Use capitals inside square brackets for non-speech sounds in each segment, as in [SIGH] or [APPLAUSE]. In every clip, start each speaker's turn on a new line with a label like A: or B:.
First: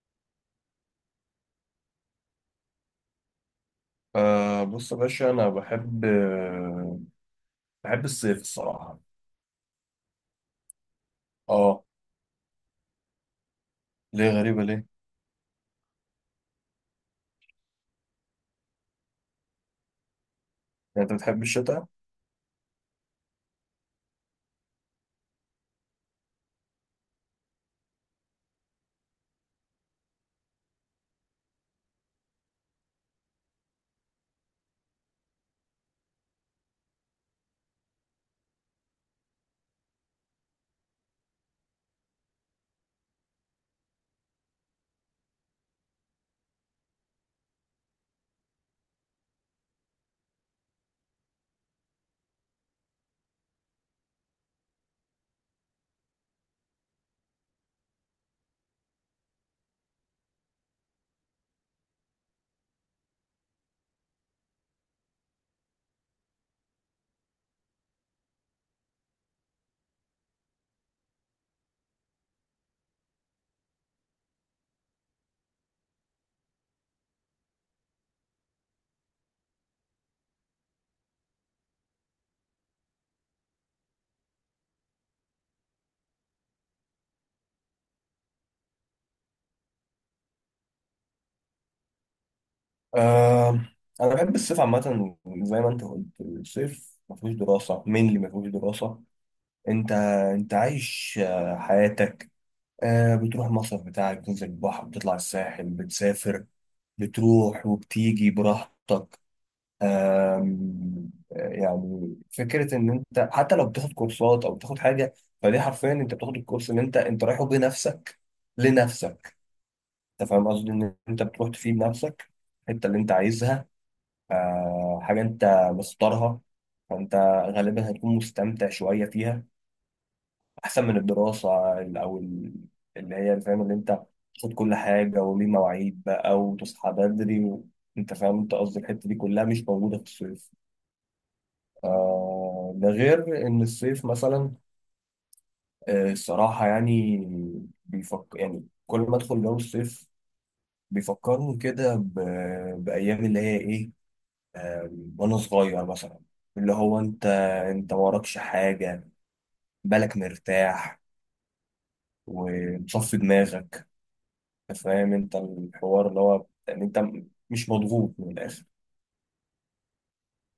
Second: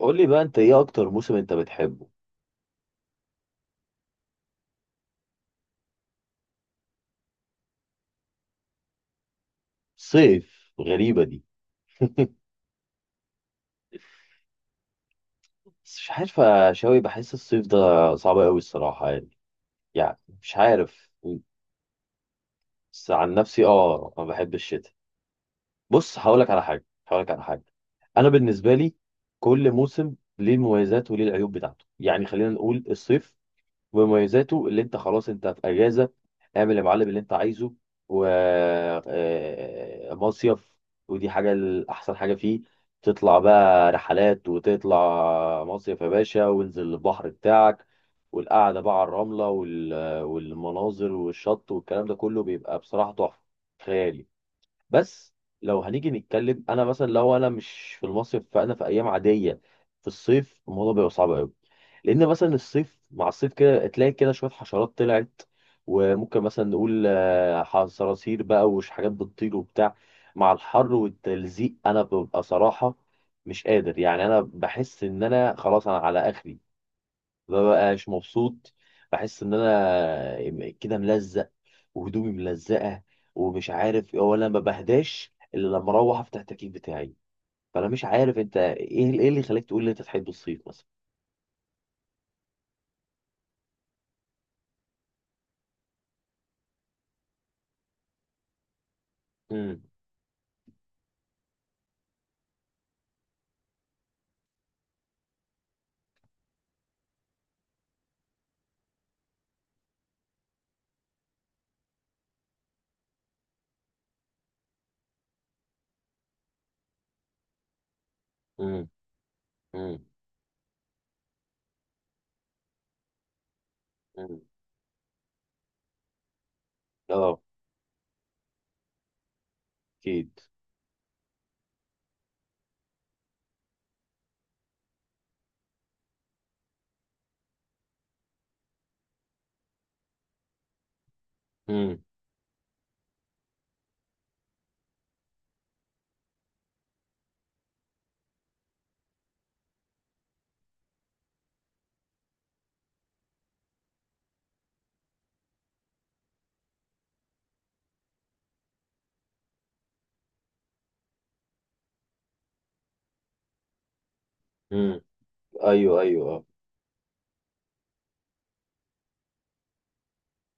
A: قول لي بقى، انت ايه اكتر موسم انت بتحبه؟
B: آه، بص يا باشا، أنا بحب بحب الصيف الصراحة.
A: صيف؟ غريبة دي.
B: أه.
A: [LAUGHS]
B: ليه غريبة ليه؟
A: بس مش عارف يا شاوي، بحس الصيف ده صعب قوي الصراحة يعني مش عارف.
B: يعني أنت بتحب الشتاء؟
A: بس عن نفسي اه، ما بحب الشتاء. بص، هقولك على حاجة. انا بالنسبة لي كل موسم ليه المميزات وليه العيوب بتاعته. يعني خلينا نقول الصيف ومميزاته، اللي انت خلاص انت في اجازه، اعمل يا معلم اللي انت عايزه، و مصيف. ودي حاجه، الاحسن حاجه فيه تطلع بقى رحلات وتطلع مصيف يا باشا، وانزل البحر بتاعك، والقعده بقى على الرمله والمناظر والشط، والكلام ده كله بيبقى بصراحه تحفه خيالي. بس لو هنيجي نتكلم، انا مثلا لو انا مش في المصيف فانا في ايام عاديه. في الصيف الموضوع بيبقى صعب قوي، لان مثلا الصيف مع الصيف كده تلاقي كده شويه حشرات طلعت، وممكن مثلا نقول صراصير بقى وش حاجات بتطير وبتاع. مع الحر والتلزيق انا ببقى صراحه مش قادر يعني، انا بحس ان انا خلاص، انا على اخري. مببقاش مبسوط. بحس ان انا كده ملزق وهدومي ملزقه، ومش عارف، ولا ما بهداش الا لما اروح افتح التكييف بتاعي. فانا مش عارف انت، ايه اللي خلاك تقول لي انت تحب الصيف مثلا؟
B: آه، أنا بحب الصيف عامة. زي ما أنت قلت، الصيف مفيهوش دراسة. مين اللي مفيهوش دراسة؟
A: امم.
B: أنت. أنت عايش حياتك. بتروح المصيف بتاعك، بتنزل البحر، بتطلع الساحل، بتسافر، بتروح وبتيجي براحتك. يعني فكره ان انت حتى لو بتاخد كورسات او بتاخد حاجه، فدي حرفيا انت بتاخد الكورس اللي انت رايحه بنفسك
A: امم.
B: لنفسك.
A: امم.
B: انت فاهم قصدي ان انت بتروح تفيد نفسك الحته اللي انت عايزها،
A: امم.
B: حاجه انت مختارها. فانت
A: اه،
B: غالبا هتكون مستمتع شويه فيها،
A: اكيد.
B: احسن من الدراسه اللي هي فاهم، اللي انت تاخد كل حاجه وليه مواعيد بقى وتصحى بدري انت فاهم انت قصدي الحته دي كلها مش موجوده في الصيف.
A: امم.
B: ده غير ان الصيف مثلا الصراحه يعني بيفكر، يعني كل ما ادخل جو الصيف بيفكرني كده بايام اللي هي ايه وانا صغير مثلا، اللي هو انت وراكش حاجه، بالك مرتاح ومصفي دماغك.
A: امم.
B: فاهم انت
A: ايوه،
B: الحوار اللي
A: ايوه، اه.
B: هو يعني انت مش مضغوط من الاخر.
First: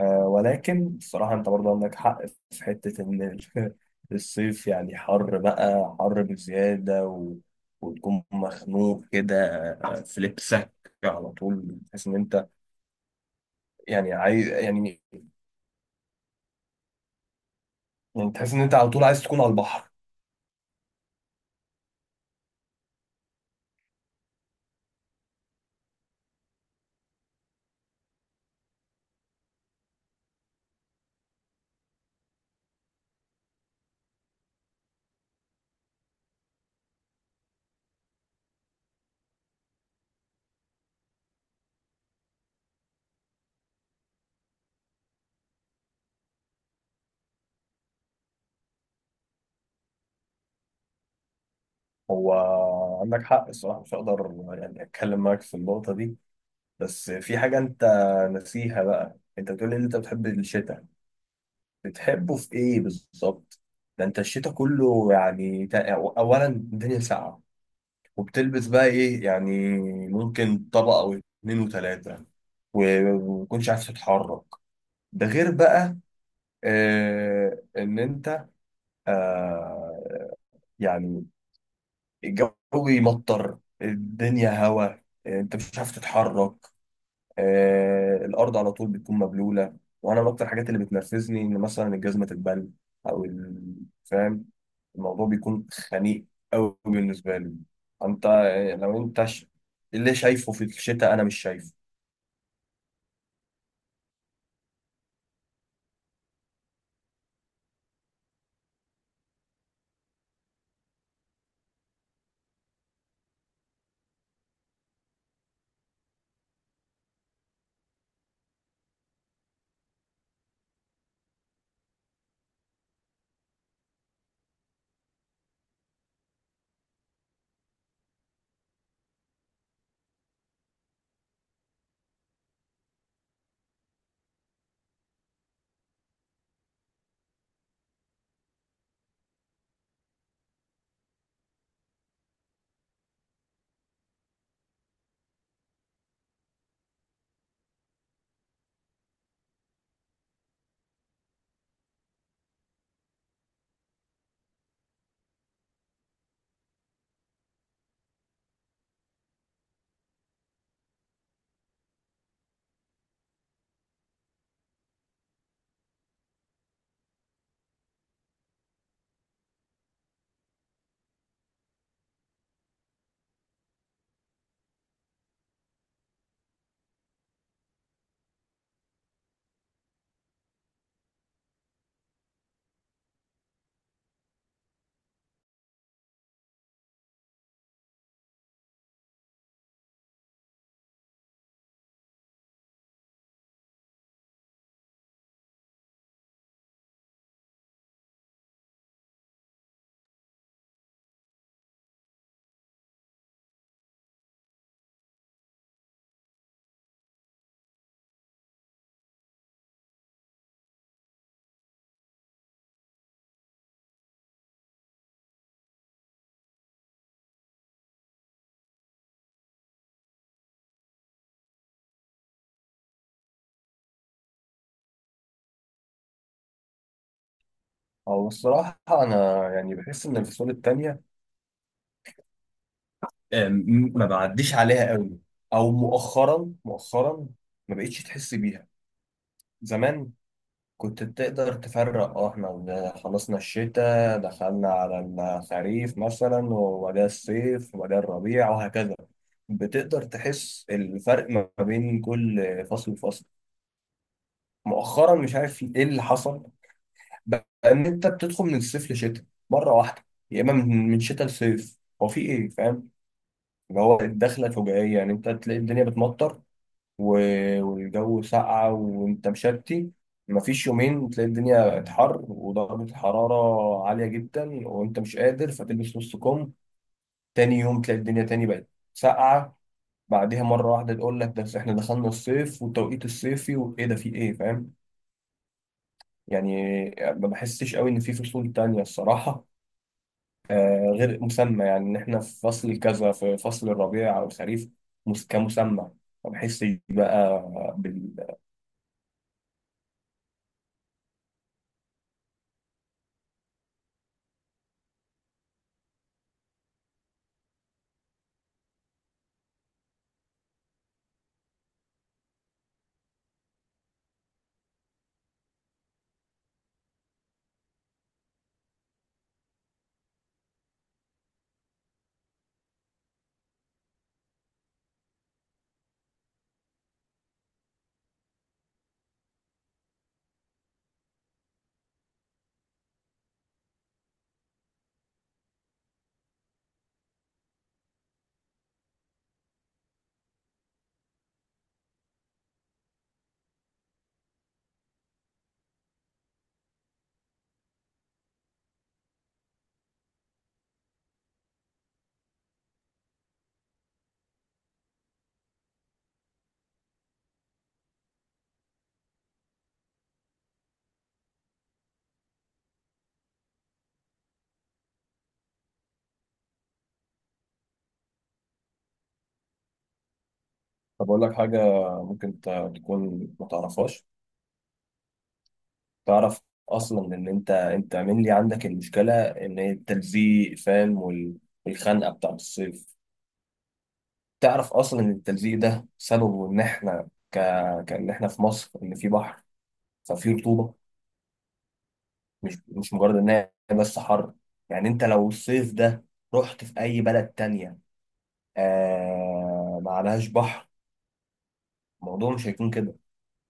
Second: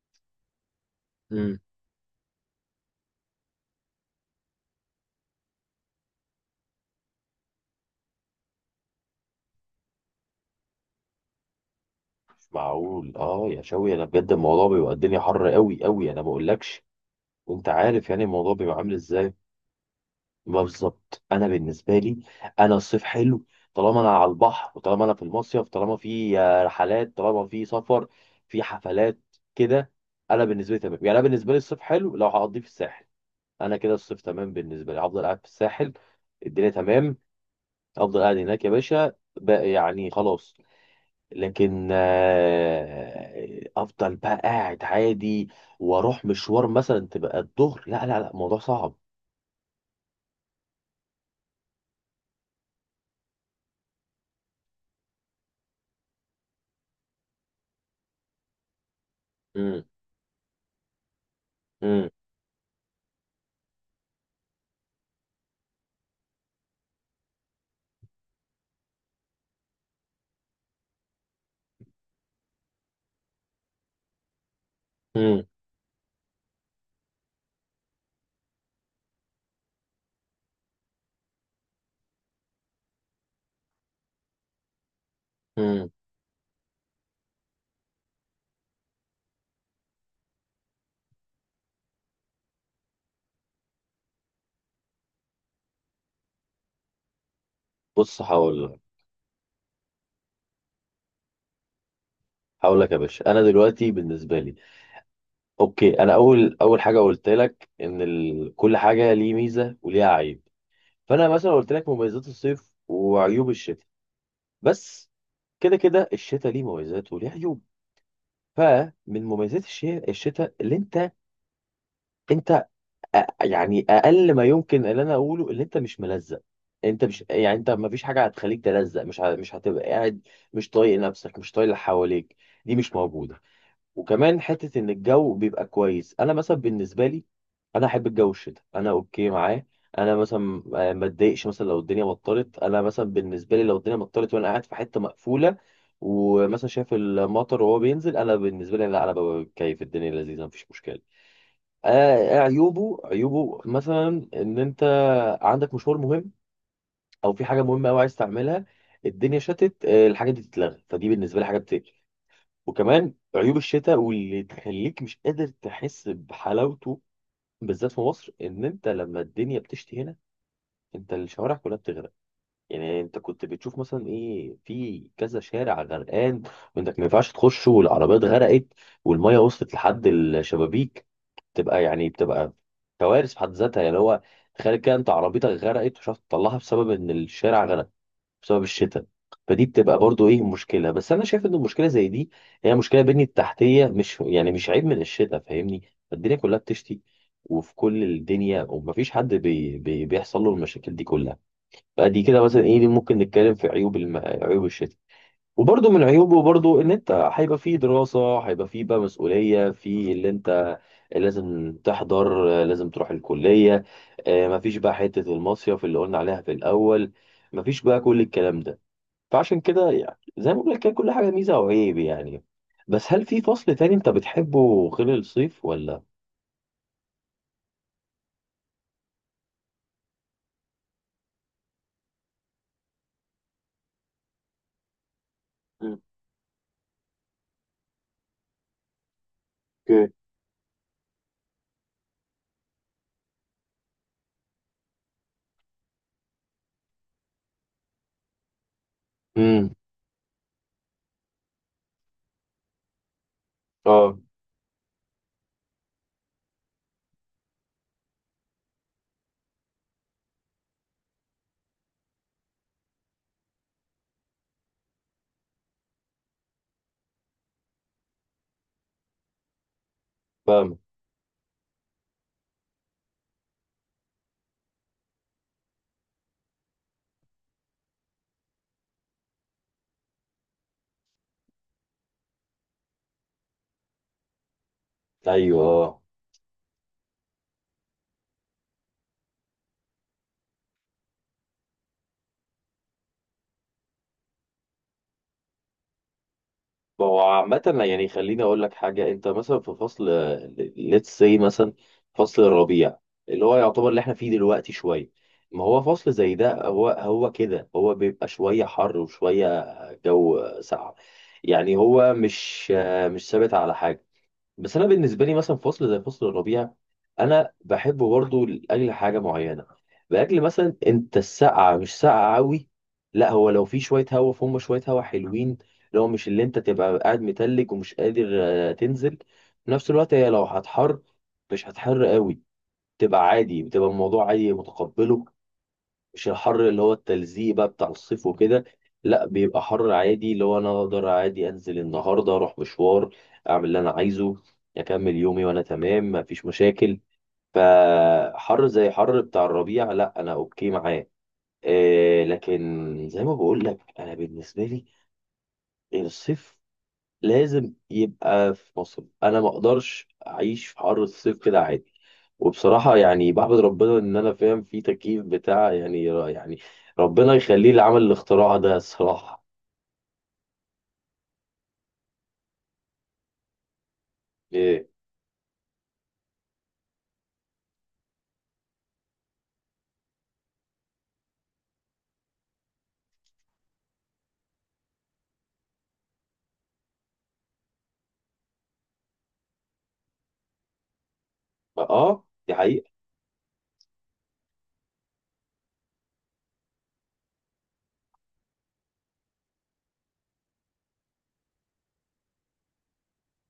B: ولكن الصراحة أنت
A: امم.
B: برضه عندك حق في حتة إن [LAUGHS] الصيف يعني حر بقى، حر بزيادة وتكون مخنوق كده في لبسك. على طول تحس إن
A: مش
B: أنت
A: معقول اه يا شوي، انا
B: يعني
A: بجد
B: عايز
A: الموضوع بيبقى
B: يعني
A: الدنيا حر قوي قوي، انا ما اقولكش. وانت عارف يعني
B: يعني تحس
A: الموضوع
B: إن أنت
A: بيبقى
B: على
A: عامل
B: طول عايز
A: ازاي.
B: تكون على البحر.
A: ما بالظبط، انا بالنسبه لي انا الصيف حلو طالما انا على البحر، وطالما انا في المصيف، طالما في رحلات، طالما في سفر، في حفلات كده. انا بالنسبه لي تمام يعني. انا بالنسبه لي الصيف حلو لو هقضيه في الساحل. انا كده الصيف تمام بالنسبه لي. هفضل قاعد في الساحل الدنيا تمام. افضل قاعد هناك يا باشا بقى، يعني خلاص. لكن افضل بقى قاعد عادي، واروح مشوار مثلا تبقى الظهر، لا لا لا، الموضوع صعب.
B: هو عندك حق الصراحة، مش هقدر يعني أتكلم معاك في النقطة دي. بس في حاجة أنت ناسيها بقى، أنت بتقول إن
A: امم.
B: أنت بتحب الشتاء، بتحبه في ايه بالظبط؟ ده انت الشتاء كله يعني اولا الدنيا ساقعه، وبتلبس بقى ايه يعني؟ ممكن طبقه او اتنين وتلاته، وما تكونش عارف تتحرك. ده
A: امم.
B: غير بقى آه ان انت آه يعني الجو يمطر، الدنيا هوا، انت مش
A: امم.
B: عارف تتحرك. الارض على طول بتكون مبلوله، وانا من اكتر الحاجات اللي بتنرفزني ان مثلا الجزمه تتبل او ال- فاهم؟ الموضوع بيكون خنيق قوي بالنسبه لي.
A: بص
B: انت
A: هقول لك
B: لو انت اللي شايفه في الشتاء انا مش شايفه.
A: هقول لك يا باشا، انا دلوقتي بالنسبه لي اوكي. انا اول حاجه قلت لك ان كل حاجه ليه ميزه وليها عيب. فانا مثلا قلت لك مميزات الصيف وعيوب الشتاء. بس كده كده الشتاء ليه مميزات وليه عيوب. فمن مميزات الشتاء، اللي انت يعني اقل ما يمكن اللي انا اقوله، اللي انت مش ملزق. انت مش يعني انت ما فيش حاجه هتخليك تلزق، مش هتبقى قاعد مش طايق نفسك مش طايق اللي حواليك. دي مش موجوده. وكمان حته ان الجو بيبقى كويس. انا مثلا بالنسبه لي، انا احب الجو الشتاء، انا اوكي معاه. انا مثلا ما اتضايقش مثلا لو الدنيا مطرت. انا مثلا بالنسبه لي لو الدنيا مطرت وانا قاعد في حته مقفوله ومثلا شايف المطر وهو بينزل، انا بالنسبه لي لا، انا ببقى بتكيف، الدنيا لذيذه مفيش مشكله. آه عيوبه، عيوبه مثلا ان انت عندك مشوار مهم او في حاجه مهمه قوي عايز تعملها، الدنيا شتت، الحاجه دي تتلغى، فدي بالنسبه لي حاجه بتقفل. وكمان عيوب الشتاء، واللي تخليك مش قادر تحس بحلاوته بالذات في مصر، ان انت لما الدنيا بتشتي هنا انت الشوارع كلها بتغرق. يعني انت كنت بتشوف مثلا ايه في كذا شارع غرقان، وانك ما ينفعش تخش، والعربيات غرقت، والميه وصلت لحد الشبابيك. تبقى يعني بتبقى كوارث في حد ذاتها يعني. هو تخيل كده انت عربيتك غرقت ومش عارف تطلعها بسبب ان الشارع غرق، بسبب الشتاء. فدي بتبقى برضو ايه مشكله، بس انا شايف ان المشكله زي دي هي مشكله بنية تحتيه، مش يعني مش عيب من الشتاء فاهمني. الدنيا كلها بتشتي وفي كل الدنيا، ومفيش حد بي بي بيحصل له المشاكل دي كلها. فدي كده مثلا ايه، دي ممكن نتكلم في عيوب الشتاء. وبرضه من عيوبه برضه ان انت هيبقى فيه دراسه، هيبقى فيه بقى مسؤوليه في اللي انت لازم تحضر، لازم تروح الكليه، مفيش بقى حته المصيف اللي قلنا عليها في الاول، مفيش بقى كل الكلام ده. فعشان كده يعني زي ما بقول لك كده كل حاجة ميزة وعيب يعني. بس هل في فصل تاني انت بتحبه غير الصيف ولا؟
B: هو الصراحه انا يعني بحس ان الفصول التانية ما بعديش عليها قوي، او مؤخرا مؤخرا ما بقتش تحس بيها.
A: اوكي.
B: زمان كنت بتقدر تفرق، اه احنا خلصنا الشتاء دخلنا على الخريف مثلا، وبعدها الصيف وبعدها الربيع وهكذا.
A: امم.
B: بتقدر تحس الفرق ما بين كل فصل وفصل.
A: اه.
B: مؤخرا مش عارف ايه اللي حصل، بقى ان انت بتدخل من الصيف لشتاء مرة واحدة، يا اما من شتاء لصيف، هو في ايه فاهم؟ اللي هو الدخلة الفجائية. يعني انت تلاقي الدنيا بتمطر والجو ساقعة وانت مشتي، مفيش
A: فاهم.
B: يومين تلاقي الدنيا اتحر ودرجة الحرارة عالية جدا وانت مش قادر فتلبس نص كم، تاني يوم تلاقي الدنيا تاني بقت ساقعة، بعدها مرة واحدة تقول لك ده احنا دخلنا الصيف والتوقيت الصيفي وايه ده في ايه فاهم؟
A: ايوه، اه.
B: يعني ما بحسش قوي ان في فصول تانية الصراحة، غير مسمى. يعني ان احنا في فصل كذا، في فصل الربيع او الخريف كمسمى، ما بحسش
A: ما هو
B: بقى.
A: عامة، يعني خليني اقول لك حاجة. انت مثلا في فصل، ليتس سي مثلا، فصل الربيع اللي هو يعتبر اللي احنا فيه دلوقتي شوية. ما هو فصل زي ده، هو كده هو بيبقى شوية حر وشوية جو ساقع. يعني هو مش ثابت على حاجة. بس انا بالنسبه لي مثلا فصل زي فصل الربيع، انا بحبه برضه لاجل حاجه معينه. لاجل مثلا انت السقعه مش ساقعه قوي، لا هو لو في شويه هوا، فهم شويه هوا حلوين، لو مش اللي انت تبقى قاعد متلج ومش قادر تنزل. في نفس الوقت هي لو هتحر مش هتحر قوي، تبقى عادي، بتبقى الموضوع عادي متقبله، مش الحر اللي هو التلزيق بقى بتاع الصيف وكده. لا بيبقى حر عادي، اللي هو انا اقدر عادي انزل النهارده، اروح مشوار، اعمل اللي انا عايزه، اكمل يومي وانا تمام مفيش مشاكل. فحر زي حر بتاع الربيع، لا انا اوكي معاه. إيه، لكن زي ما بقول لك انا بالنسبه لي، الصيف لازم يبقى في مصر. انا ما اقدرش اعيش في حر الصيف كده عادي. وبصراحه يعني بحمد ربنا ان انا فاهم في تكييف بتاع يعني، يعني، ربنا يخليه اللي عمل الاختراع ده الصراحه.
B: طب أقول لك حاجة، ممكن تكون ما تعرفهاش.
A: إيه.
B: تعرف أصلا إن أنت mainly عندك المشكلة، إن هي التلزيق فاهم والخنقة بتاعت الصيف. تعرف أصلا إن التلزيق ده سببه إن إحنا كإن إحنا في مصر، إن في بحر، ففي رطوبة.
A: اه دي
B: مش
A: حقيقه.
B: مش مجرد إن هي بس حر. يعني أنت لو الصيف ده رحت في أي بلد تانية ما عليهاش بحر، الموضوع مش هيكون كده،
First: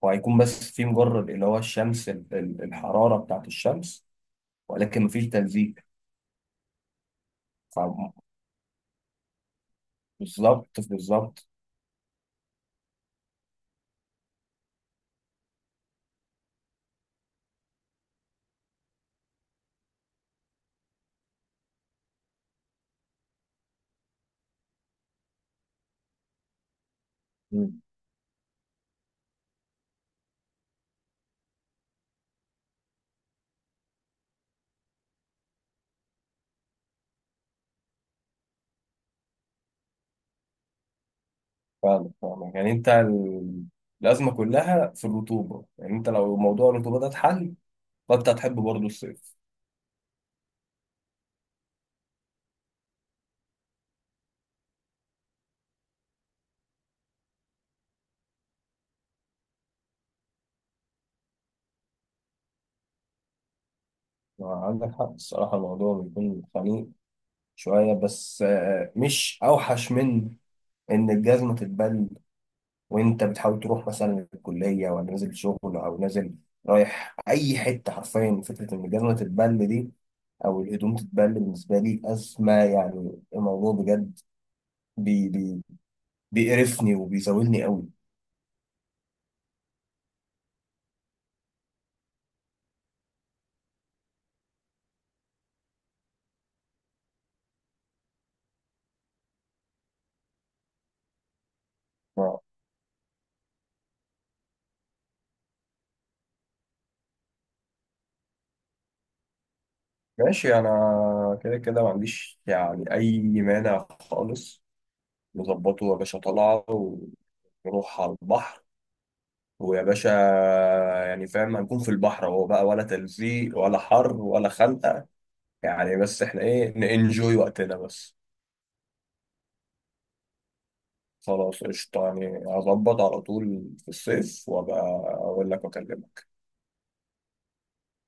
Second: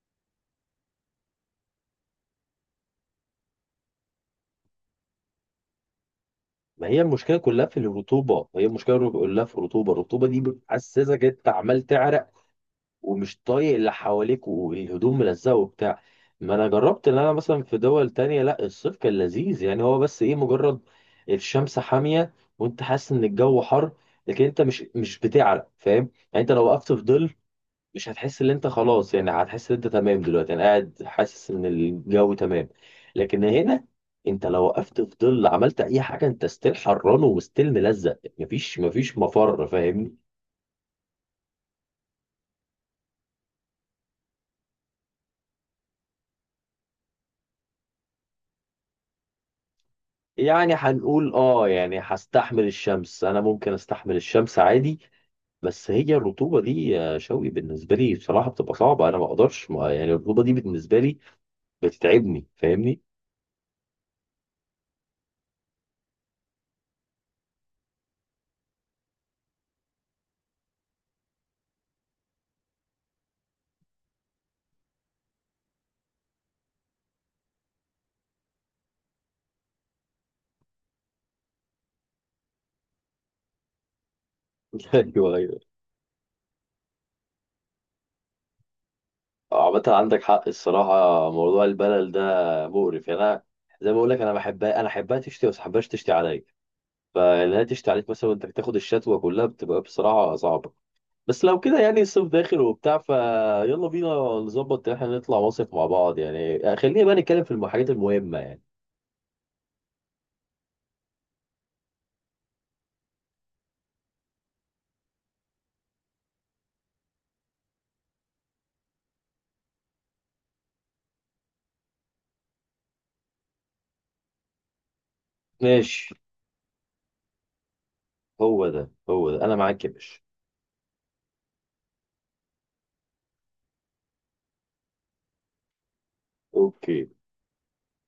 B: وهيكون بس في مجرد اللي هو الشمس الحرارة بتاعت الشمس، ولكن مفيش تلزيق.
A: ما هي المشكله كلها في
B: فاهم؟
A: الرطوبه، هي المشكله كلها في الرطوبه، الرطوبه دي
B: بالظبط
A: بتحسسك انت
B: بالظبط.
A: عمال تعرق، ومش طايق اللي حواليك، والهدوم ملزقه وبتاع. ما انا جربت ان انا مثلا في دول تانية، لا الصيف كان لذيذ، يعني هو بس ايه، مجرد الشمس حامية وانت حاسس ان الجو حر، لكن انت مش بتعرق فاهم. يعني انت لو وقفت في ظل
B: مم.
A: مش هتحس ان انت خلاص، يعني هتحس ان انت تمام، دلوقتي انا قاعد حاسس ان الجو تمام. لكن هنا انت لو وقفت في ظل عملت اي حاجه، انت ستيل حران وستيل ملزق، مفيش مفر فاهمني.
B: فاهمك فاهمك، يعني انت الازمه كلها في الرطوبه. يعني انت لو موضوع الرطوبه ده اتحل، فانت هتحب برضه الصيف.
A: يعني هنقول اه، يعني هستحمل الشمس، انا ممكن استحمل الشمس عادي. بس هي الرطوبه دي يا شوقي بالنسبه لي بصراحه بتبقى صعبه، انا ما اقدرش، ما يعني الرطوبه دي بالنسبه لي بتتعبني فاهمني.
B: عندك حق الصراحة، الموضوع بيكون خنيق شويه بس، مش اوحش من ان الجزمه تتبل وانت بتحاول تروح مثلا الكليه ولا نازل شغل او نازل رايح اي حته. حرفيا فكره ان الجزمه تتبل دي او الهدوم تتبل بالنسبه لي ازمه، يعني الموضوع بجد
A: [LAUGHS]
B: بي
A: ايوه، ايوه.
B: بي بيقرفني وبيزاولني قوي.
A: عامه عندك حق الصراحه. موضوع البلل ده مقرف يعني، انا زي ما بقول لك انا بحبها، انا احبها تشتي، بس ما احبهاش تشتي عليا. فانها تشتي عليك مثلا، وانت تاخد الشتوه كلها، بتبقى بصراحه صعبه. بس لو كده يعني الصيف
B: ما-
A: داخل وبتاع، فيلا بينا نظبط ان احنا نطلع مصيف مع بعض. يعني خلينا بقى نتكلم في الحاجات المهمة يعني.
B: ماشي، انا كده كده ما عنديش يعني اي مانع خالص. نظبطه يا باشا، طلعه ونروح على البحر ويا باشا، يعني فاهم هنكون في البحر اهو بقى، ولا تلزيق ولا حر ولا خنقه، يعني
A: ماشي.
B: بس احنا ايه ننجوي وقتنا بس.
A: هو ده، هو ده، انا معاك يا باشا.
B: خلاص قشطه، يعني هظبط على طول في الصيف وابقى اقول لك واكلمك.
A: اوكي.